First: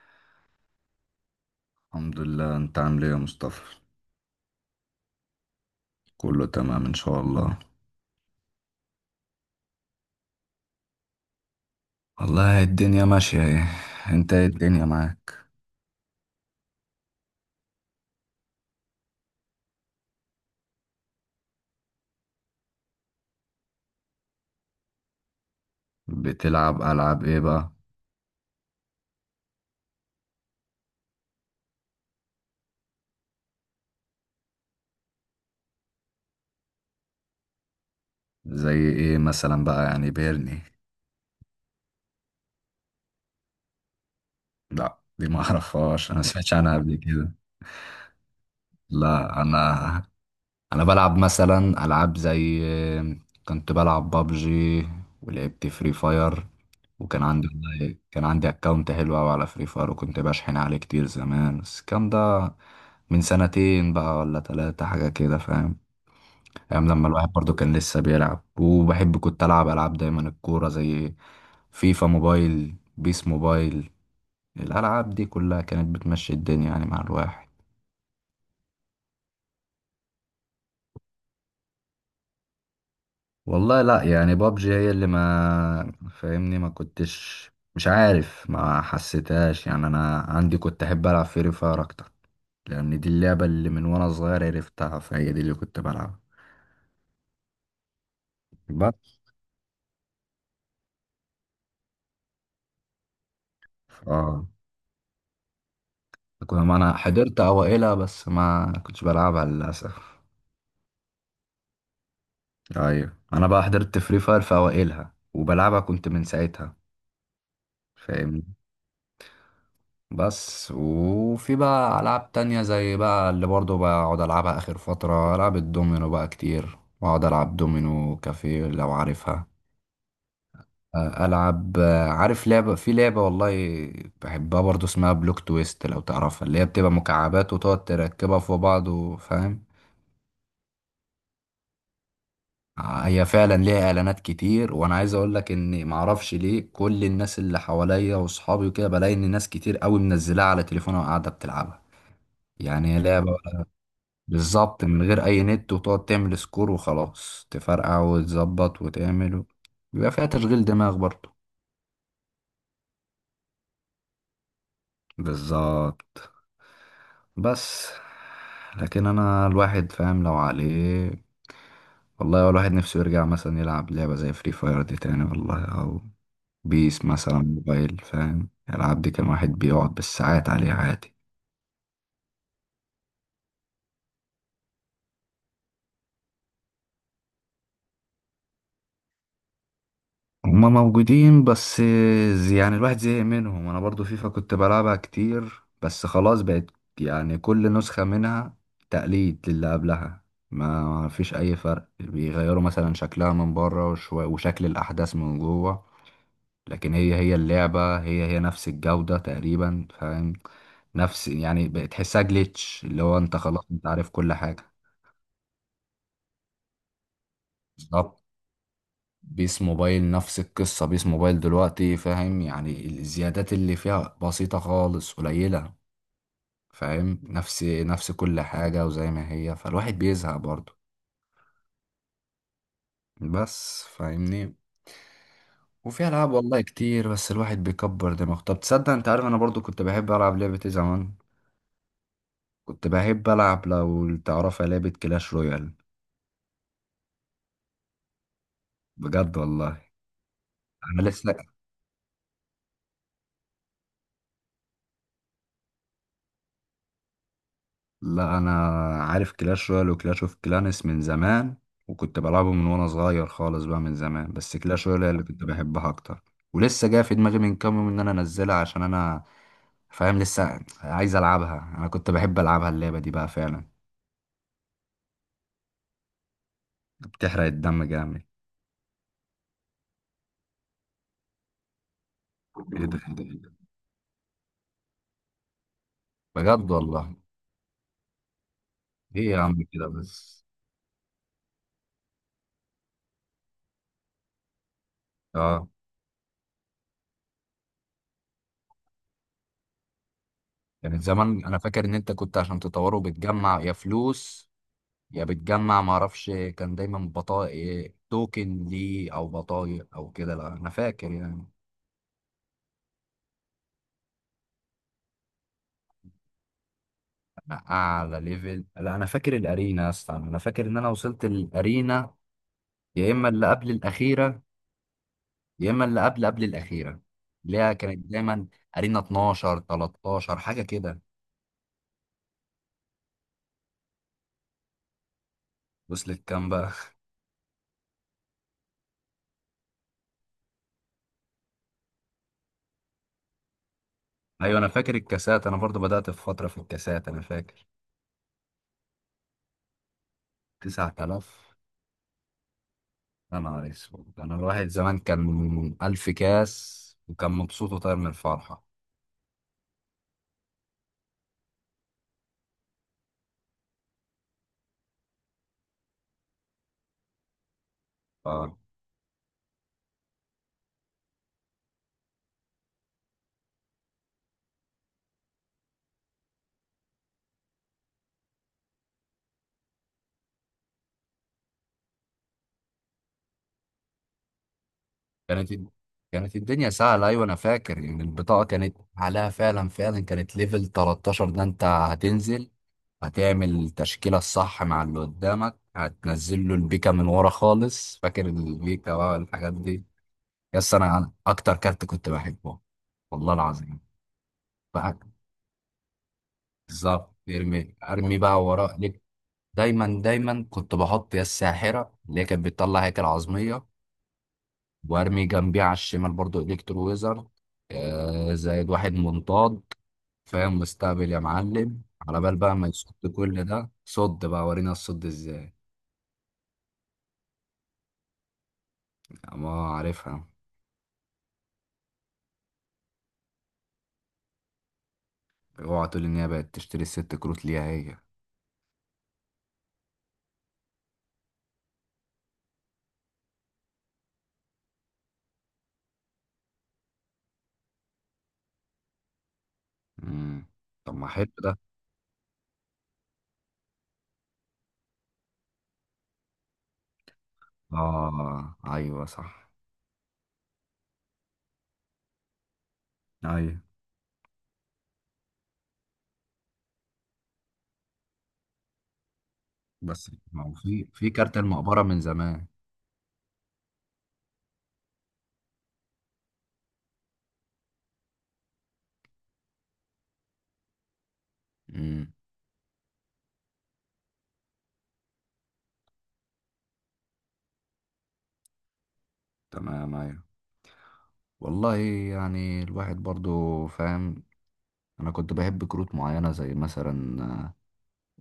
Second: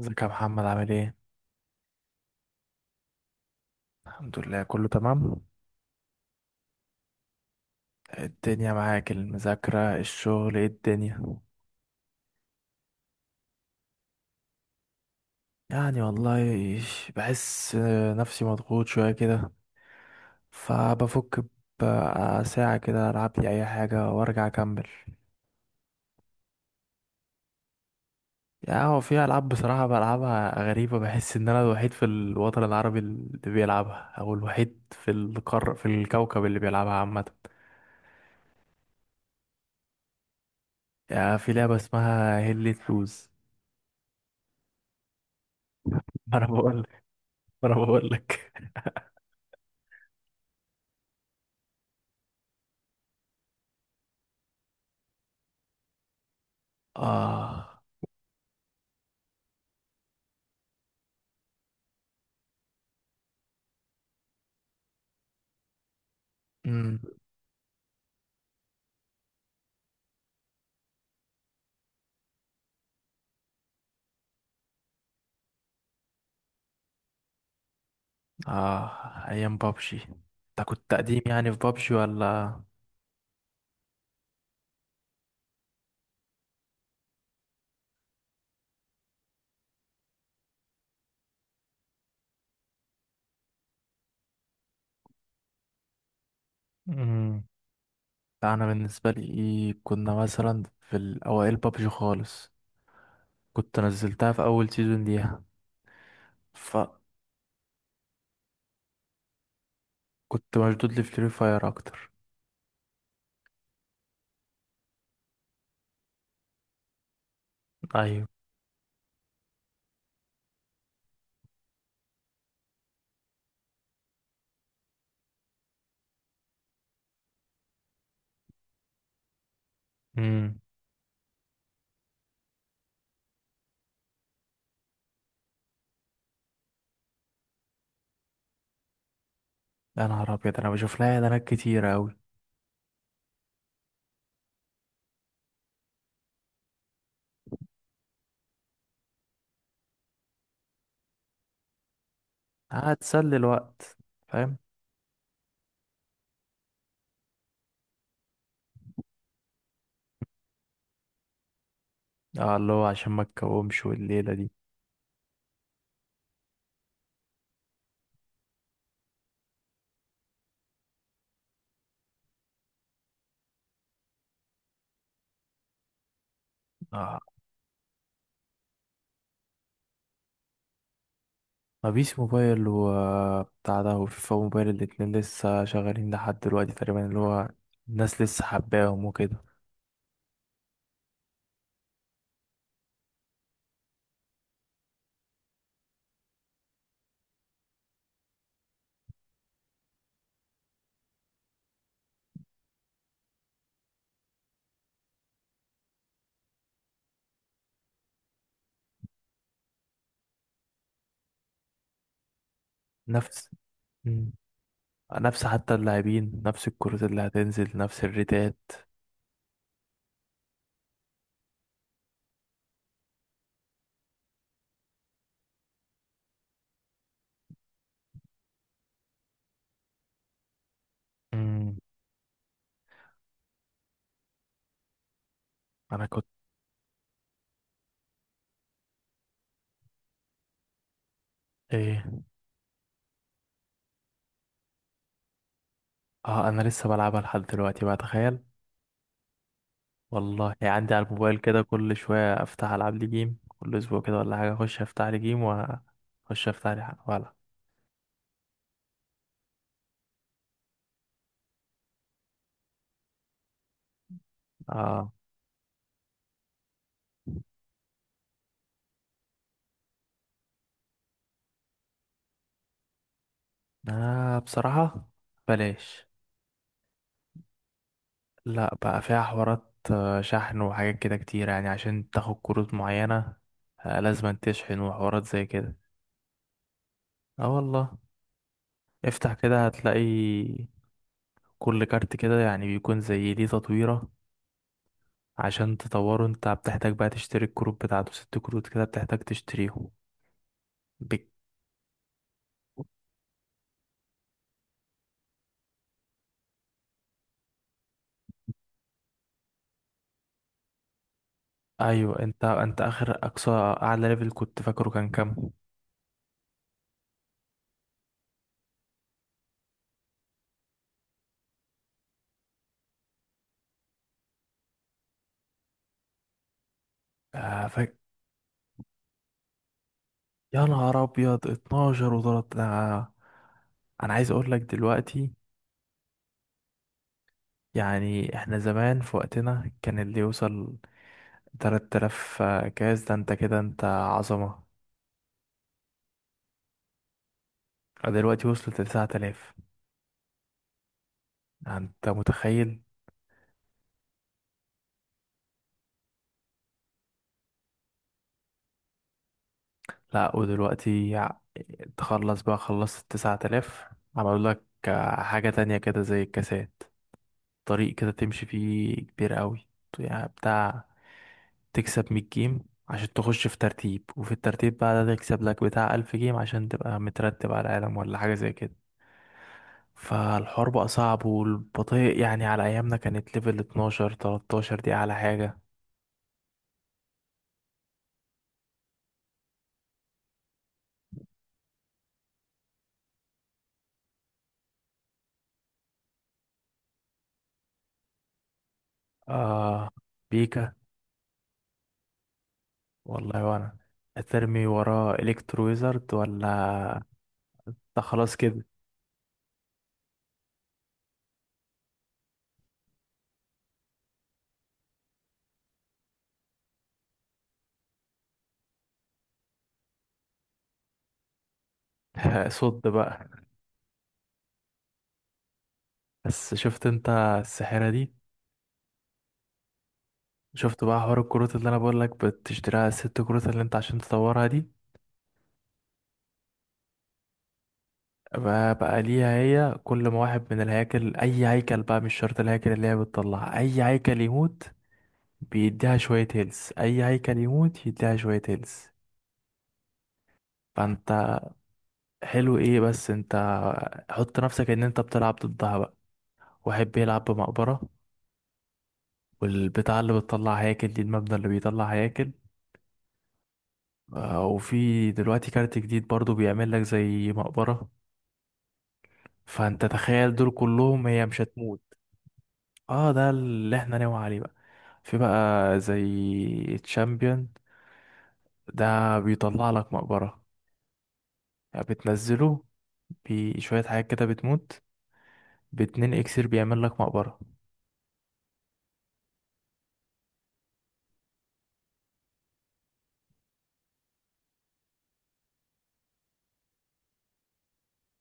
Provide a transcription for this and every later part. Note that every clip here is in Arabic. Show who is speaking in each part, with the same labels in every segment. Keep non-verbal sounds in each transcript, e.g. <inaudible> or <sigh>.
Speaker 1: ازيك يا محمد عامل ايه؟
Speaker 2: الحمد لله، انت عامل ايه يا مصطفى؟
Speaker 1: الحمد لله، كله تمام.
Speaker 2: كله تمام ان شاء الله.
Speaker 1: الدنيا معاك، المذاكرة، الشغل، ايه الدنيا؟
Speaker 2: والله الدنيا ماشية، ايه انت؟ ايه الدنيا معاك؟
Speaker 1: يعني والله، بحس نفسي مضغوط شوية كده، فبفك بقى ساعة كده ألعب لي أي حاجة وأرجع أكمل.
Speaker 2: بتلعب العاب ايه بقى؟
Speaker 1: يعني هو في ألعاب بصراحة بلعبها غريبة، بحس إن أنا الوحيد في الوطن العربي اللي بيلعبها، أو الوحيد في الكوكب اللي بيلعبها عامة.
Speaker 2: زي ايه مثلا بقى، يعني بيرني؟
Speaker 1: يعني في لعبة اسمها هيل لوز.
Speaker 2: لا، دي ما اعرفهاش. انا ما
Speaker 1: <laughs> ما أنا
Speaker 2: سمعتش عنها
Speaker 1: بقول
Speaker 2: قبل
Speaker 1: لك،
Speaker 2: كده.
Speaker 1: ما أنا بقول لك.
Speaker 2: لا، انا بلعب مثلا العاب زي، كنت بلعب بابجي، ولعبت فري فاير.
Speaker 1: <laughs>
Speaker 2: وكان عندي،
Speaker 1: آه.
Speaker 2: والله كان عندي اكونت حلو قوي على فري فاير، وكنت بشحن عليه كتير زمان، بس الكلام ده من سنتين بقى ولا ثلاثة حاجة كده، فاهم. ايام
Speaker 1: امم
Speaker 2: لما الواحد برضو كان لسه بيلعب وبحب، كنت العب العاب دايما الكورة، زي فيفا موبايل، بيس موبايل. الالعاب دي كلها كانت بتمشي الدنيا يعني مع الواحد.
Speaker 1: اه، ايام بابجي. انت كنت قديم يعني في بابجي ولا؟
Speaker 2: والله لا، يعني بابجي هي اللي ما فاهمني، ما كنتش مش عارف، ما حسيتهاش يعني. انا عندي كنت احب العب فري فاير اكتر، لان دي اللعبه اللي من وانا صغير عرفتها، فهي دي اللي كنت بلعبها.
Speaker 1: امم لا، انا
Speaker 2: بس
Speaker 1: بالنسبه لي كنا مثلا في الاوائل بابجي خالص. كنت نزلتها في
Speaker 2: اه
Speaker 1: اول سيزون ليها.
Speaker 2: كنت، ما
Speaker 1: فكنت
Speaker 2: انا حضرت اوائلها بس ما كنتش بلعبها للاسف.
Speaker 1: مشدود لفري فاير اكتر.
Speaker 2: ايوه، انا بقى حضرت فري فاير في اوائلها، وبلعبها كنت من ساعتها،
Speaker 1: ايوه.
Speaker 2: فاهمني. بس وفي بقى ألعاب تانية زي بقى اللي برضه بقعد ألعبها آخر فترة، ألعاب الدومينو بقى كتير، بقعد ألعب دومينو كافيه لو عارفها.
Speaker 1: امم
Speaker 2: آه، ألعب. عارف لعبة، في لعبة والله بحبها برضه، اسمها بلوك تويست لو تعرفها، اللي هي بتبقى مكعبات وتقعد تركبها في بعض، وفاهم.
Speaker 1: يا نهار ابيض، انا بشوف لها اعلانات كتيره قوي.
Speaker 2: آه، هي فعلا ليها إعلانات كتير، وأنا عايز أقولك إن معرفش ليه كل الناس اللي حواليا وصحابي وكده بلاقي إن ناس كتير أوي منزلاها على تليفونها وقاعدة بتلعبها. يعني هي
Speaker 1: هتسلي
Speaker 2: لعبة
Speaker 1: الوقت، فاهم.
Speaker 2: بالظبط من غير اي نت، وتقعد تعمل سكور وخلاص تفرقع وتظبط وتعمل بيبقى فيها تشغيل دماغ برضه.
Speaker 1: اه، اللي هو عشان ما تكومش والليله دي.
Speaker 2: بالظبط. بس لكن انا الواحد فاهم لو عليه، والله هو الواحد نفسه يرجع مثلا يلعب لعبة زي فري فاير دي تاني والله، او بيس
Speaker 1: اه،
Speaker 2: مثلا موبايل، فاهم الالعاب دي، كان واحد بيقعد بالساعات عليها عادي.
Speaker 1: ما فيش موبايل وبتاع ده، وفيفا موبايل الاتنين لسه شغالين لحد دلوقتي تقريبا، اللي هو الناس لسه حباهم وكده.
Speaker 2: هما موجودين، بس يعني الواحد زهق منهم. انا برضو فيفا كنت بلعبها كتير، بس خلاص بقت يعني كل نسخة منها تقليد للي قبلها، ما فيش اي فرق، بيغيروا مثلا شكلها من بره وشكل الاحداث من جوه، لكن هي هي اللعبة، هي هي نفس الجودة تقريبا، فاهم، نفس يعني بتحسها جليتش، اللي هو انت
Speaker 1: نفس.
Speaker 2: خلاص انت عارف
Speaker 1: مم.
Speaker 2: كل حاجة.
Speaker 1: نفس حتى اللاعبين، نفس الكروت اللي هتنزل، نفس
Speaker 2: بالظبط.
Speaker 1: الريتات.
Speaker 2: بيس موبايل نفس القصة. بيس موبايل دلوقتي فاهم يعني الزيادات اللي فيها بسيطة خالص، قليلة، فاهم، نفس نفس كل حاجة وزي ما هي، فالواحد بيزهق برضه،
Speaker 1: امم
Speaker 2: بس فاهمني.
Speaker 1: انا
Speaker 2: وفي
Speaker 1: كنت
Speaker 2: ألعاب والله كتير، بس الواحد بيكبر دماغه. طب تصدق، انت عارف انا برضو كنت بحب ألعب لعبة ايه زمان،
Speaker 1: ايه؟
Speaker 2: كنت بحب ألعب لو تعرفها لعبة كلاش رويال.
Speaker 1: اه، انا لسه بلعبها لحد دلوقتي بقى، تخيل.
Speaker 2: بجد والله.
Speaker 1: والله يعني عندي
Speaker 2: انا
Speaker 1: على
Speaker 2: لسه
Speaker 1: الموبايل كده، كل شويه افتح العب لي جيم، كل اسبوع كده ولا حاجه اخش افتح لي جيم واخش افتح لي حاجه ولا.
Speaker 2: لا، انا عارف كلاش رويال وكلاش اوف كلانس من زمان، وكنت بلعبه من وانا صغير خالص بقى من زمان، بس كلاش رويال هي
Speaker 1: اه،
Speaker 2: اللي كنت بحبها اكتر، ولسه جايه في دماغي من كام يوم ان انا انزلها، عشان انا فاهم لسه عايز العبها، انا كنت بحب العبها اللعبه دي بقى فعلا.
Speaker 1: انا بصراحه، بلاش.
Speaker 2: بتحرق الدم جامد.
Speaker 1: لا بقى، فيها حوارات شحن وحاجات كده كتير، يعني عشان تاخد كروت
Speaker 2: ايه ده، ايه ده،
Speaker 1: معينة.
Speaker 2: إيه ده؟
Speaker 1: آه، لازم تشحن وحوارات زي كده.
Speaker 2: بجد والله.
Speaker 1: اه والله.
Speaker 2: ايه
Speaker 1: افتح
Speaker 2: يا عم
Speaker 1: كده
Speaker 2: كده
Speaker 1: هتلاقي.
Speaker 2: بس.
Speaker 1: كل كارت كده يعني بيكون زي ليه تطويرة.
Speaker 2: اه،
Speaker 1: عشان تطوره انت بتحتاج بقى تشتري الكروت بتاعته، ست كروت كده بتحتاج تشتريهم.
Speaker 2: يعني
Speaker 1: بك...
Speaker 2: زمان انا فاكر ان انت كنت عشان تطوره بتجمع يا فلوس، يا بتجمع معرفش، كان دايما بطايق توكن ليه او بطايق او كده، لا انا فاكر يعني.
Speaker 1: ايوه، انت اخر اقصى اعلى ليفل كنت فاكره كان كام؟
Speaker 2: أنا اعلى ليفل، لا انا فاكر الارينا، يا اسطى انا فاكر ان انا وصلت الارينا، يا اما اللي قبل الاخيره، يا اما اللي قبل قبل الاخيره، اللي
Speaker 1: آه
Speaker 2: هي
Speaker 1: فاك...
Speaker 2: كانت دايما ارينا 12 13
Speaker 1: يا
Speaker 2: حاجه
Speaker 1: نهار
Speaker 2: كده.
Speaker 1: ابيض، 12 و3. انا عايز اقول لك دلوقتي،
Speaker 2: وصلت كام بقى؟
Speaker 1: يعني احنا زمان في وقتنا كان اللي يوصل 3000 كاس ده، انت كده انت
Speaker 2: <laughs> ايوه،
Speaker 1: عظمة.
Speaker 2: انا فاكر الكاسات، انا برضو بدات في فتره في الكاسات انا فاكر.
Speaker 1: دلوقتي وصلت لتسعة آلاف.
Speaker 2: 9000.
Speaker 1: يعني انت متخيل؟
Speaker 2: يا نهار اسود، انا الواحد زمان كان 1000 كاس وكان مبسوط وطاير من الفرحه.
Speaker 1: لا ودلوقتي تخلص بقى، خلصت 9000. عملوا لك حاجة تانية كده زي الكاسات، طريق كده تمشي
Speaker 2: اه،
Speaker 1: فيه كبير قوي، يعني بتاع تكسب 100 جيم عشان تخش في ترتيب، وفي الترتيب بقى ده تكسب لك بتاع 1000 جيم عشان تبقى مترتب على العالم، ولا حاجة زي كده. فالحوار بقى صعب والبطيء. يعني على ايامنا كانت ليفل 12 13 دي اعلى
Speaker 2: كانت
Speaker 1: حاجة.
Speaker 2: كانت الدنيا سهلة. أيوة، أنا فاكر إن البطاقة كانت عليها فعلا فعلا، كانت ليفل 13، ده أنت هتنزل، هتعمل التشكيلة الصح مع اللي قدامك، هتنزل له البيكا من ورا خالص، فاكر البيكا بقى والحاجات دي.
Speaker 1: آه، بيكا.
Speaker 2: يس، أنا أكتر كارت كنت بحبه. والله
Speaker 1: والله وانا
Speaker 2: العظيم.
Speaker 1: هترمي
Speaker 2: بقى
Speaker 1: وراه الكترو ويزرد ولا؟
Speaker 2: بالظبط، ارمي
Speaker 1: ده
Speaker 2: ارمي
Speaker 1: خلاص
Speaker 2: بقى،
Speaker 1: كده.
Speaker 2: ورا ليه؟ دايما دايما كنت بحط يا الساحرة اللي هي كانت بتطلع هيكل عظمية، وارمي جنبيه على الشمال برضو الكترو ويزر، آه زائد واحد منطاد، فاهم، واستقبل يا معلم، على بال
Speaker 1: <laughs>
Speaker 2: بقى ما
Speaker 1: صد
Speaker 2: يصد
Speaker 1: بقى.
Speaker 2: كل ده. صد بقى، ورينا الصد ازاي.
Speaker 1: بس شفت انت السحرة دي.
Speaker 2: ما عارفها.
Speaker 1: شفت بقى حوار الكروت اللي انا بقول لك بتشتريها، الست كروت اللي انت عشان تطورها دي؟
Speaker 2: اوعى تقول ان هي بقت تشتري الست كروت ليها هي.
Speaker 1: بقى ليها هي، كل ما واحد من الهياكل، اي هيكل بقى، مش شرط الهياكل اللي هي بتطلع، اي هيكل يموت بيديها شوية هيلث، أي هيكل يموت يديها شوية هيلث.
Speaker 2: مم. طب ما حلو
Speaker 1: فأنت،
Speaker 2: ده.
Speaker 1: حلو إيه بس؟ أنت حط نفسك إن أنت بتلعب ضدها بقى، واحد بيلعب بمقبرة،
Speaker 2: اه، ايوه صح.
Speaker 1: والبتاع اللي بتطلع هياكل دي، المبنى اللي بيطلع هياكل.
Speaker 2: ايوه،
Speaker 1: آه، وفي دلوقتي كارت جديد برضو بيعمل لك زي مقبرة، فأنت
Speaker 2: بس
Speaker 1: تخيل
Speaker 2: ما
Speaker 1: دول
Speaker 2: هو في
Speaker 1: كلهم،
Speaker 2: في
Speaker 1: هي
Speaker 2: كارت
Speaker 1: مش هتموت.
Speaker 2: المقبره من زمان.
Speaker 1: اه، ده اللي احنا ناوي عليه بقى. في بقى زي تشامبيون، ده بيطلع لك مقبرة، يعني
Speaker 2: امم.
Speaker 1: بتنزله بشوية حاجات كده بتموت، باتنين اكسير بيعمل لك مقبرة.
Speaker 2: تمام، ايوه، والله يعني الواحد برضو فاهم. انا كنت بحب كروت معينه زي مثلا،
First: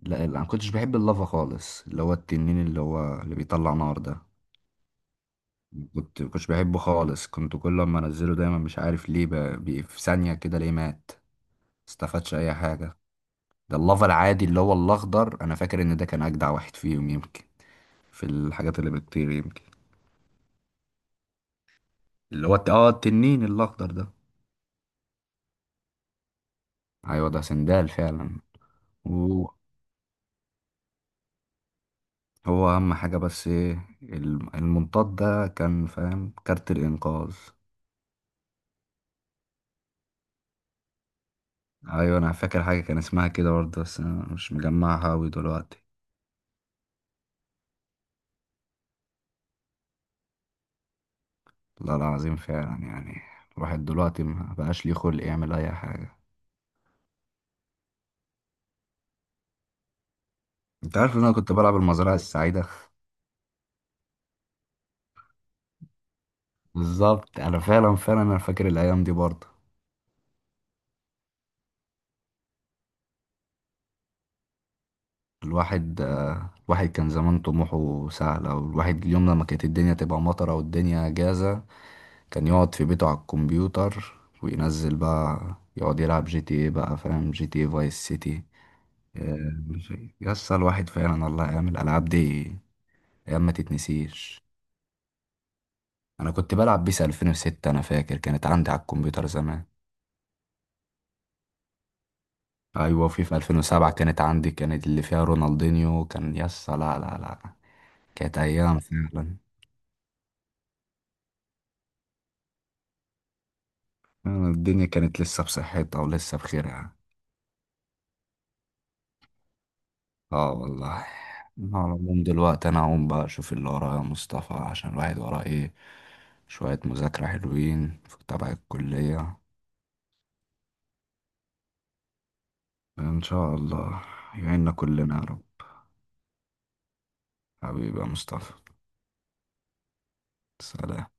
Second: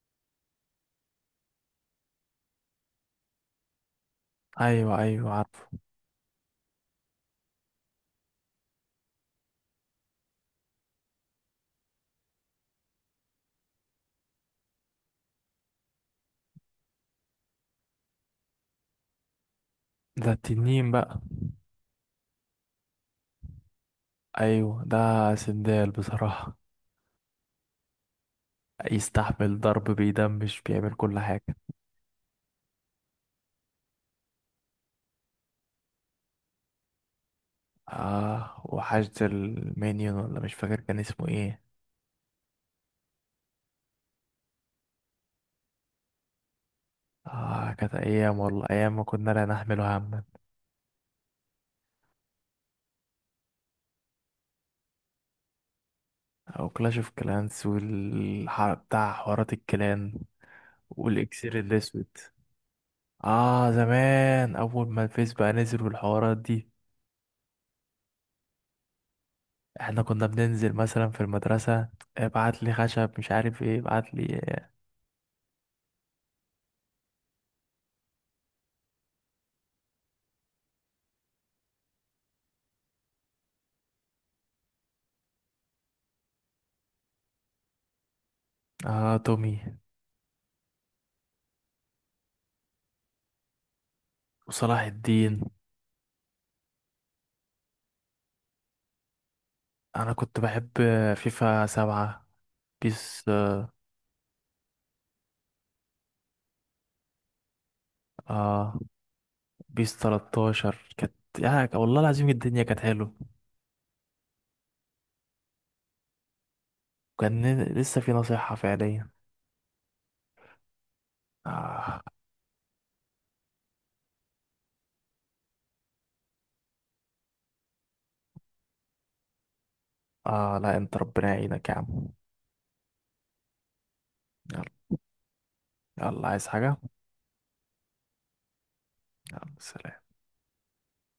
Speaker 2: لا لا، انا كنتش بحب اللافا خالص، اللي هو التنين اللي هو اللي بيطلع نار ده،
Speaker 1: ايوه، ايوه عارفه.
Speaker 2: كنتش بحبه خالص، كنت كل ما انزله دايما مش عارف ليه، في ثانية كده ليه مات، استفادش اي حاجة. ده اللافا العادي اللي هو الاخضر، انا فاكر ان ده كان اجدع واحد فيهم، يمكن في الحاجات اللي بتطير يمكن،
Speaker 1: ده التنين بقى.
Speaker 2: اللي هو التنين الاخضر ده.
Speaker 1: ايوه، ده سندال بصراحة،
Speaker 2: ايوه ده سندال فعلا. وهو
Speaker 1: يستحمل ضرب بيدمش بيعمل كل حاجة.
Speaker 2: اهم حاجة، بس ايه المنطاد ده كان فاهم كارت الانقاذ.
Speaker 1: اه، وحشد المينيون ولا، مش فاكر كان اسمه ايه.
Speaker 2: ايوه انا فاكر حاجه كان اسمها كده برضه، بس انا مش مجمعها اوي دلوقتي.
Speaker 1: اه، كانت ايام والله، ايام ما كنا لا نحمل هما.
Speaker 2: والله العظيم فعلا، يعني الواحد دلوقتي ما بقاش ليه خلق يعمل اي حاجه.
Speaker 1: او كلاش اوف كلانس والحرب بتاع حوارات الكلان.
Speaker 2: انت عارف ان انا كنت
Speaker 1: والاكسير
Speaker 2: بلعب المزرعه
Speaker 1: الاسود.
Speaker 2: السعيده.
Speaker 1: اه زمان، اول ما الفيس بقى نزل والحوارات دي.
Speaker 2: بالظبط، انا فعلا فعلا انا فاكر الايام دي برضه.
Speaker 1: احنا كنا بننزل مثلا في المدرسة، ابعت لي خشب، مش عارف ايه، ابعت لي.
Speaker 2: الواحد كان زمان طموحه سهل، او الواحد اليوم لما كانت الدنيا تبقى مطره والدنيا جازه، كان يقعد في بيته على الكمبيوتر وينزل بقى يقعد يلعب جي تي ايه بقى، فاهم، جي تي ايه فايس سيتي.
Speaker 1: اه، تومي.
Speaker 2: آه، يسطا الواحد فعلا والله ايام الالعاب دي، ايام ما تتنسيش.
Speaker 1: وصلاح الدين.
Speaker 2: انا كنت بلعب بيس 2006، انا فاكر كانت عندي على الكمبيوتر زمان.
Speaker 1: انا كنت بحب فيفا 7.
Speaker 2: ايوه، في
Speaker 1: بيس
Speaker 2: في 2007 كانت عندي، كانت اللي فيها رونالدينيو كان يسطا. لا لا لا. كانت
Speaker 1: اه
Speaker 2: ايام فعلا.
Speaker 1: بيس 13 كانت. يعني والله العظيم الدنيا كانت حلوة.
Speaker 2: فعلا الدنيا كانت لسه بصحتها ولسه بخيرها.
Speaker 1: وكان لسه في نصيحة فعليا.
Speaker 2: اه والله. أنا على
Speaker 1: اه.
Speaker 2: العموم دلوقتي انا هقوم بقى اشوف اللي ورايا يا مصطفى، عشان الواحد وراه ايه، شوية مذاكرة حلوين في تبع الكلية.
Speaker 1: اه لا، انت ربنا يعينك يا عم.
Speaker 2: إن شاء الله
Speaker 1: يلا.
Speaker 2: يعيننا كلنا يا رب.
Speaker 1: يلا، عايز حاجة؟
Speaker 2: حبيبي يا مصطفى.
Speaker 1: يلا، سلام.
Speaker 2: سلام.